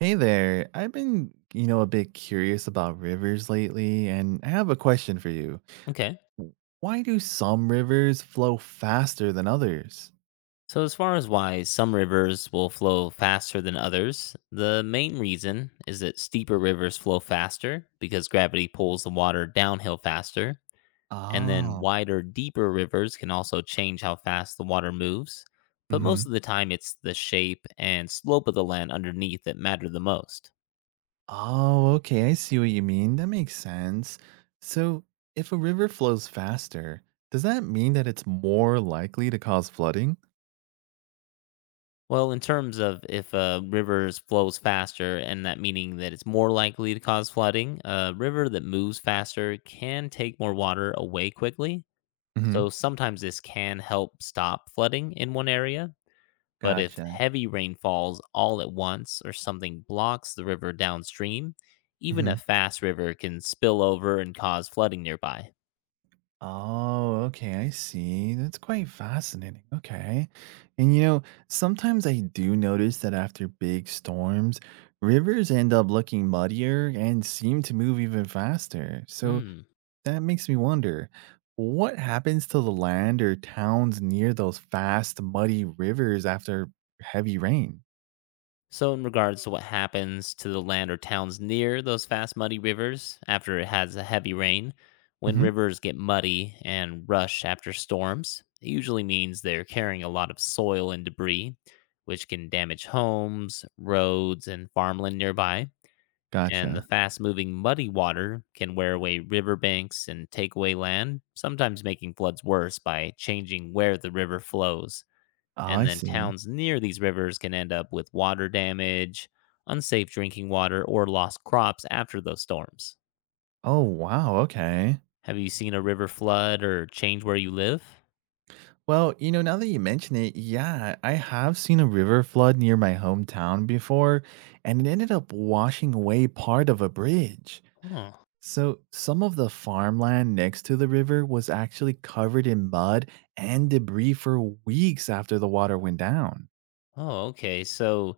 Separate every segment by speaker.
Speaker 1: Hey there. I've been a bit curious about rivers lately, and I have a question for you.
Speaker 2: Okay.
Speaker 1: W- Why do some rivers flow faster than others?
Speaker 2: So, as far as why some rivers will flow faster than others, the main reason is that steeper rivers flow faster because gravity pulls the water downhill faster. And then
Speaker 1: Oh.
Speaker 2: wider, deeper rivers can also change how fast the water moves. But
Speaker 1: Hmm.
Speaker 2: most of the time, it's the shape and slope of the land underneath that matter the most.
Speaker 1: Oh, okay. I see what you mean. That makes sense. So, if a river flows faster, does that mean that it's more likely to cause flooding?
Speaker 2: Well, in terms of if a river flows faster and that meaning that it's more likely to cause flooding, a river that moves faster can take more water away quickly.
Speaker 1: Hmm.
Speaker 2: So sometimes this can help stop flooding in one area. But if
Speaker 1: Gotcha.
Speaker 2: heavy rain falls all at once or something blocks the river downstream, even a fast river can spill over and cause flooding nearby.
Speaker 1: Oh, okay, I see. That's quite fascinating. Okay. And sometimes I do notice that after big storms, rivers end up looking muddier and seem to move even faster. So
Speaker 2: Hmm.
Speaker 1: that makes me wonder what happens to the land or towns near those fast, muddy rivers after heavy rain?
Speaker 2: So, in regards to what happens to the land or towns near those fast, muddy rivers after it has a heavy rain, when
Speaker 1: Hmm.
Speaker 2: rivers get muddy and rush after storms, it usually means they're carrying a lot of soil and debris, which can damage homes, roads, and farmland nearby. And the
Speaker 1: Gotcha.
Speaker 2: fast moving muddy water can wear away riverbanks and take away land, sometimes making floods worse by changing where the river flows,
Speaker 1: Oh,
Speaker 2: and
Speaker 1: I
Speaker 2: then
Speaker 1: see.
Speaker 2: towns near these rivers can end up with water damage, unsafe drinking water, or lost crops after those storms.
Speaker 1: Oh, wow. Okay.
Speaker 2: Have you seen a river flood or change where you live?
Speaker 1: Well now that you mention it, yeah, I have seen a river flood near my hometown before, and it ended up washing away part of a bridge.
Speaker 2: Huh.
Speaker 1: So, some of the farmland next to the river was actually covered in mud and debris for weeks after the water went down.
Speaker 2: Oh, okay. So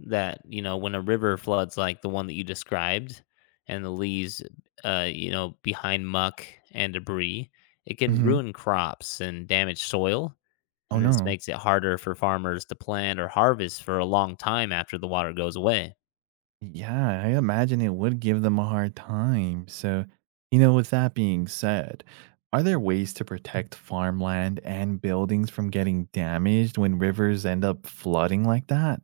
Speaker 2: that, you know, when a river floods like the one that you described and the leaves, you know, behind muck and debris, it can
Speaker 1: Hmm.
Speaker 2: ruin crops and damage soil.
Speaker 1: Oh,
Speaker 2: And this
Speaker 1: no.
Speaker 2: makes it harder for farmers to plant or harvest for a long time after the water goes away.
Speaker 1: Yeah, I imagine it would give them a hard time. So with that being said, are there ways to protect farmland and buildings from getting damaged when rivers end up flooding like that?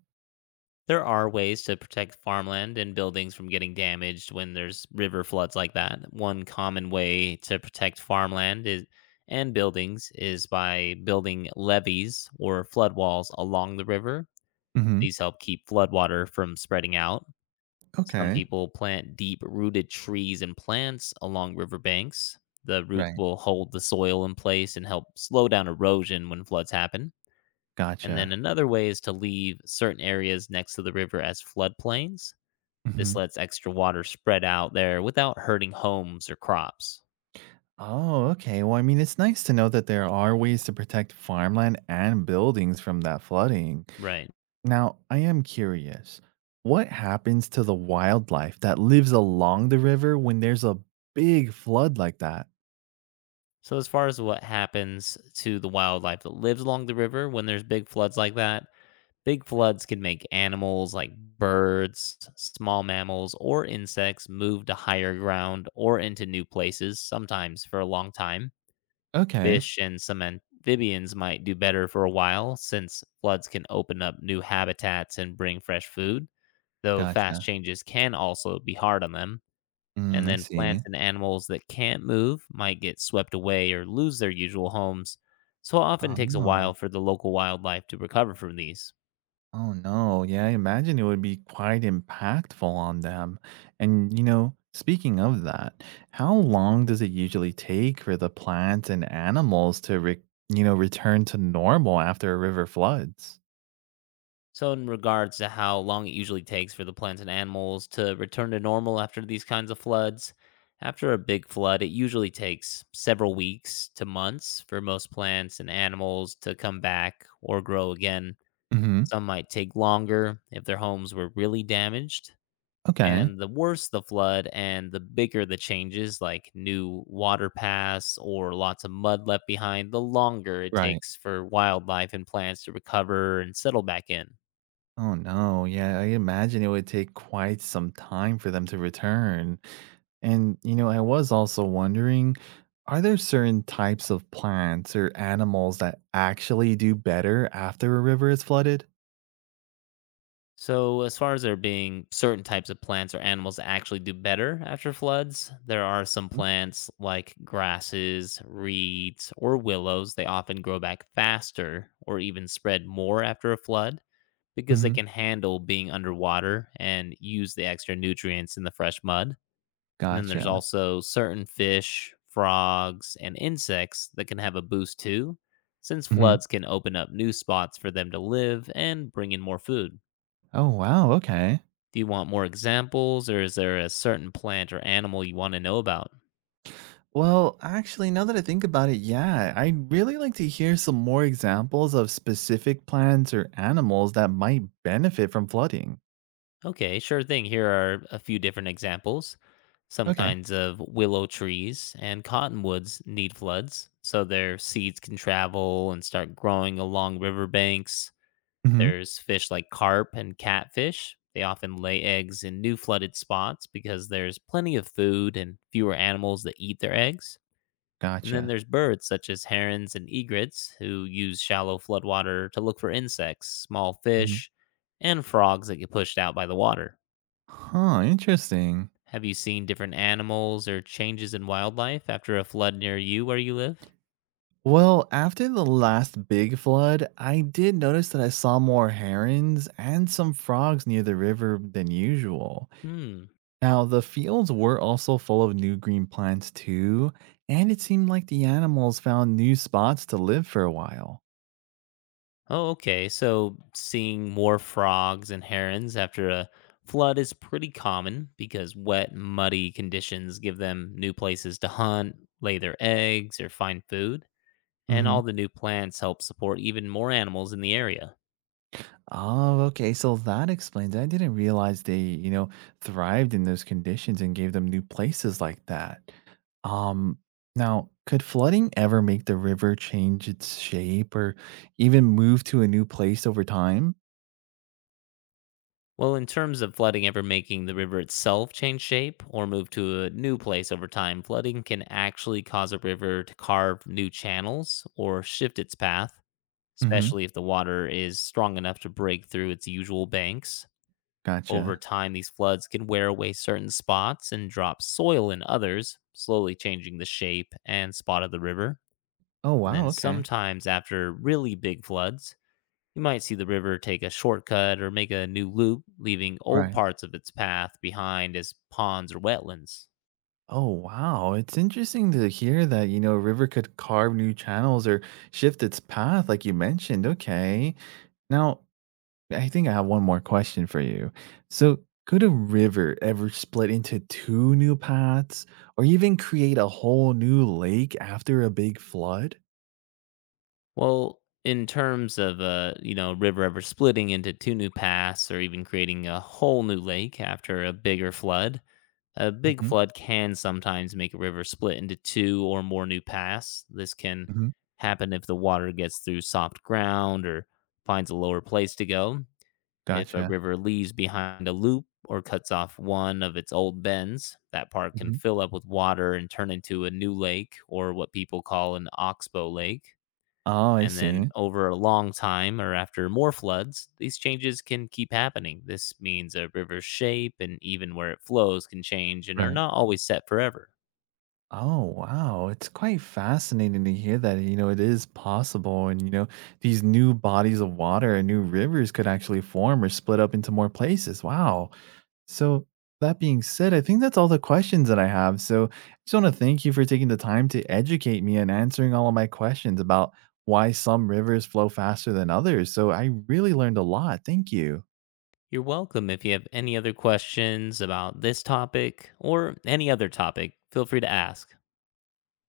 Speaker 2: There are ways to protect farmland and buildings from getting damaged when there's river floods like that. One common way to protect farmland is and buildings is by building levees or flood walls along the river.
Speaker 1: Hmm.
Speaker 2: These help keep floodwater from spreading out. Some
Speaker 1: Okay.
Speaker 2: people plant deep rooted trees and plants along riverbanks. The roots
Speaker 1: Right.
Speaker 2: will hold the soil in place and help slow down erosion when floods happen. And then
Speaker 1: Gotcha.
Speaker 2: another way is to leave certain areas next to the river as floodplains.
Speaker 1: Hmm.
Speaker 2: This lets extra water spread out there without hurting homes or crops.
Speaker 1: Oh, okay. Well, I mean, it's nice to know that there are ways to protect farmland and buildings from that flooding.
Speaker 2: Right.
Speaker 1: Now, I am curious, what happens to the wildlife that lives along the river when there's a big flood like that?
Speaker 2: So, as far as what happens to the wildlife that lives along the river when there's big floods like that, big floods can make animals like birds, small mammals, or insects move to higher ground or into new places, sometimes for a long time.
Speaker 1: Okay,
Speaker 2: Fish and some amphibians might do better for a while since floods can open up new habitats and bring fresh food, though fast
Speaker 1: gotcha.
Speaker 2: changes can also be hard on them. And
Speaker 1: Mm, I
Speaker 2: then
Speaker 1: see.
Speaker 2: plants and animals that can't move might get swept away or lose their usual homes, so it often
Speaker 1: Oh,
Speaker 2: takes a
Speaker 1: no.
Speaker 2: while for the local wildlife to recover from these.
Speaker 1: Oh, no. Yeah, I imagine it would be quite impactful on them. And speaking of that, how long does it usually take for the plants and animals to return to normal after a river floods?
Speaker 2: So, in regards to how long it usually takes for the plants and animals to return to normal after these kinds of floods, after a big flood, it usually takes several weeks to months for most plants and animals to come back or grow again.
Speaker 1: Hmm.
Speaker 2: Some might take longer if their homes were really damaged.
Speaker 1: Okay,
Speaker 2: And the worse the flood and the bigger the changes, like new water paths or lots of mud left behind, the longer it
Speaker 1: right.
Speaker 2: takes for wildlife and plants to recover and settle back in.
Speaker 1: Oh no, yeah, I imagine it would take quite some time for them to return. And I was also wondering, are there certain types of plants or animals that actually do better after a river is flooded?
Speaker 2: So, as far as there being certain types of plants or animals that actually do better after floods, there are some plants like grasses, reeds, or willows. They often grow back faster or even spread more after a flood because they
Speaker 1: Mm-hmm.
Speaker 2: can handle being underwater and use the extra nutrients in the fresh mud. And then there's
Speaker 1: Gotcha.
Speaker 2: also certain fish, frogs, and insects that can have a boost too, since
Speaker 1: Hmm.
Speaker 2: floods can open up new spots for them to live and bring in more food.
Speaker 1: Oh, wow. Okay.
Speaker 2: Do you want more examples or is there a certain plant or animal you want to know about?
Speaker 1: Well, actually, now that I think about it, yeah, I'd really like to hear some more examples of specific plants or animals that might benefit from flooding.
Speaker 2: Okay, sure thing. Here are a few different examples. Some
Speaker 1: Okay.
Speaker 2: kinds of willow trees and cottonwoods need floods, so their seeds can travel and start growing along riverbanks.
Speaker 1: Hmm.
Speaker 2: There's fish like carp and catfish. They often lay eggs in new flooded spots because there's plenty of food and fewer animals that eat their eggs. And then
Speaker 1: Gotcha.
Speaker 2: there's birds such as herons and egrets who use shallow floodwater to look for insects, small fish, and frogs that get pushed out by the water.
Speaker 1: Huh, interesting.
Speaker 2: Have you seen different animals or changes in wildlife after a flood near you where you live?
Speaker 1: Well, after the last big flood, I did notice that I saw more herons and some frogs near the river than usual.
Speaker 2: Hmm.
Speaker 1: Now, the fields were also full of new green plants, too, and it seemed like the animals found new spots to live for a while.
Speaker 2: Oh, okay. So seeing more frogs and herons after a flood is pretty common because wet, muddy conditions give them new places to hunt, lay their eggs, or find food, and all the new plants help support even more animals in the area.
Speaker 1: Oh, okay. So that explains it. I didn't realize they thrived in those conditions and gave them new places like that. Um, now, could flooding ever make the river change its shape or even move to a new place over time?
Speaker 2: Well, in terms of flooding ever making the river itself change shape or move to a new place over time, flooding can actually cause a river to carve new channels or shift its path,
Speaker 1: Mm-hmm.
Speaker 2: especially if the water is strong enough to break through its usual banks. Over
Speaker 1: Gotcha.
Speaker 2: time, these floods can wear away certain spots and drop soil in others, slowly changing the shape and spot of the river.
Speaker 1: Oh,
Speaker 2: And then
Speaker 1: wow. Okay.
Speaker 2: sometimes, after really big floods, you might see the river take a shortcut or make a new loop, leaving old
Speaker 1: Right.
Speaker 2: parts of its path behind as ponds or wetlands.
Speaker 1: Oh, wow. It's interesting to hear that a river could carve new channels or shift its path, like you mentioned. Okay. Now, I think I have one more question for you. So, could a river ever split into two new paths or even create a whole new lake after a big flood?
Speaker 2: Well, in terms of a, you know, river ever splitting into two new paths or even creating a whole new lake after a bigger flood, a big
Speaker 1: Hmm.
Speaker 2: flood can sometimes make a river split into two or more new paths. This can
Speaker 1: Hmm.
Speaker 2: happen if the water gets through soft ground or finds a lower place to go. If a
Speaker 1: Gotcha.
Speaker 2: river leaves behind a loop or cuts off one of its old bends, that part can
Speaker 1: Hmm.
Speaker 2: fill up with water and turn into a new lake or what people call an oxbow lake.
Speaker 1: Oh, I
Speaker 2: And then
Speaker 1: see.
Speaker 2: over a long time or after more floods, these changes can keep happening. This means a river's shape and even where it flows can change and are
Speaker 1: Right.
Speaker 2: not always set forever.
Speaker 1: Oh, wow. It's quite fascinating to hear that it is possible. And these new bodies of water and new rivers could actually form or split up into more places. Wow. So, that being said, I think that's all the questions that I have. So, I just want to thank you for taking the time to educate me and answering all of my questions about why some rivers flow faster than others. So, I really learned a lot. Thank you.
Speaker 2: You're welcome. If you have any other questions about this topic or any other topic, feel free to ask.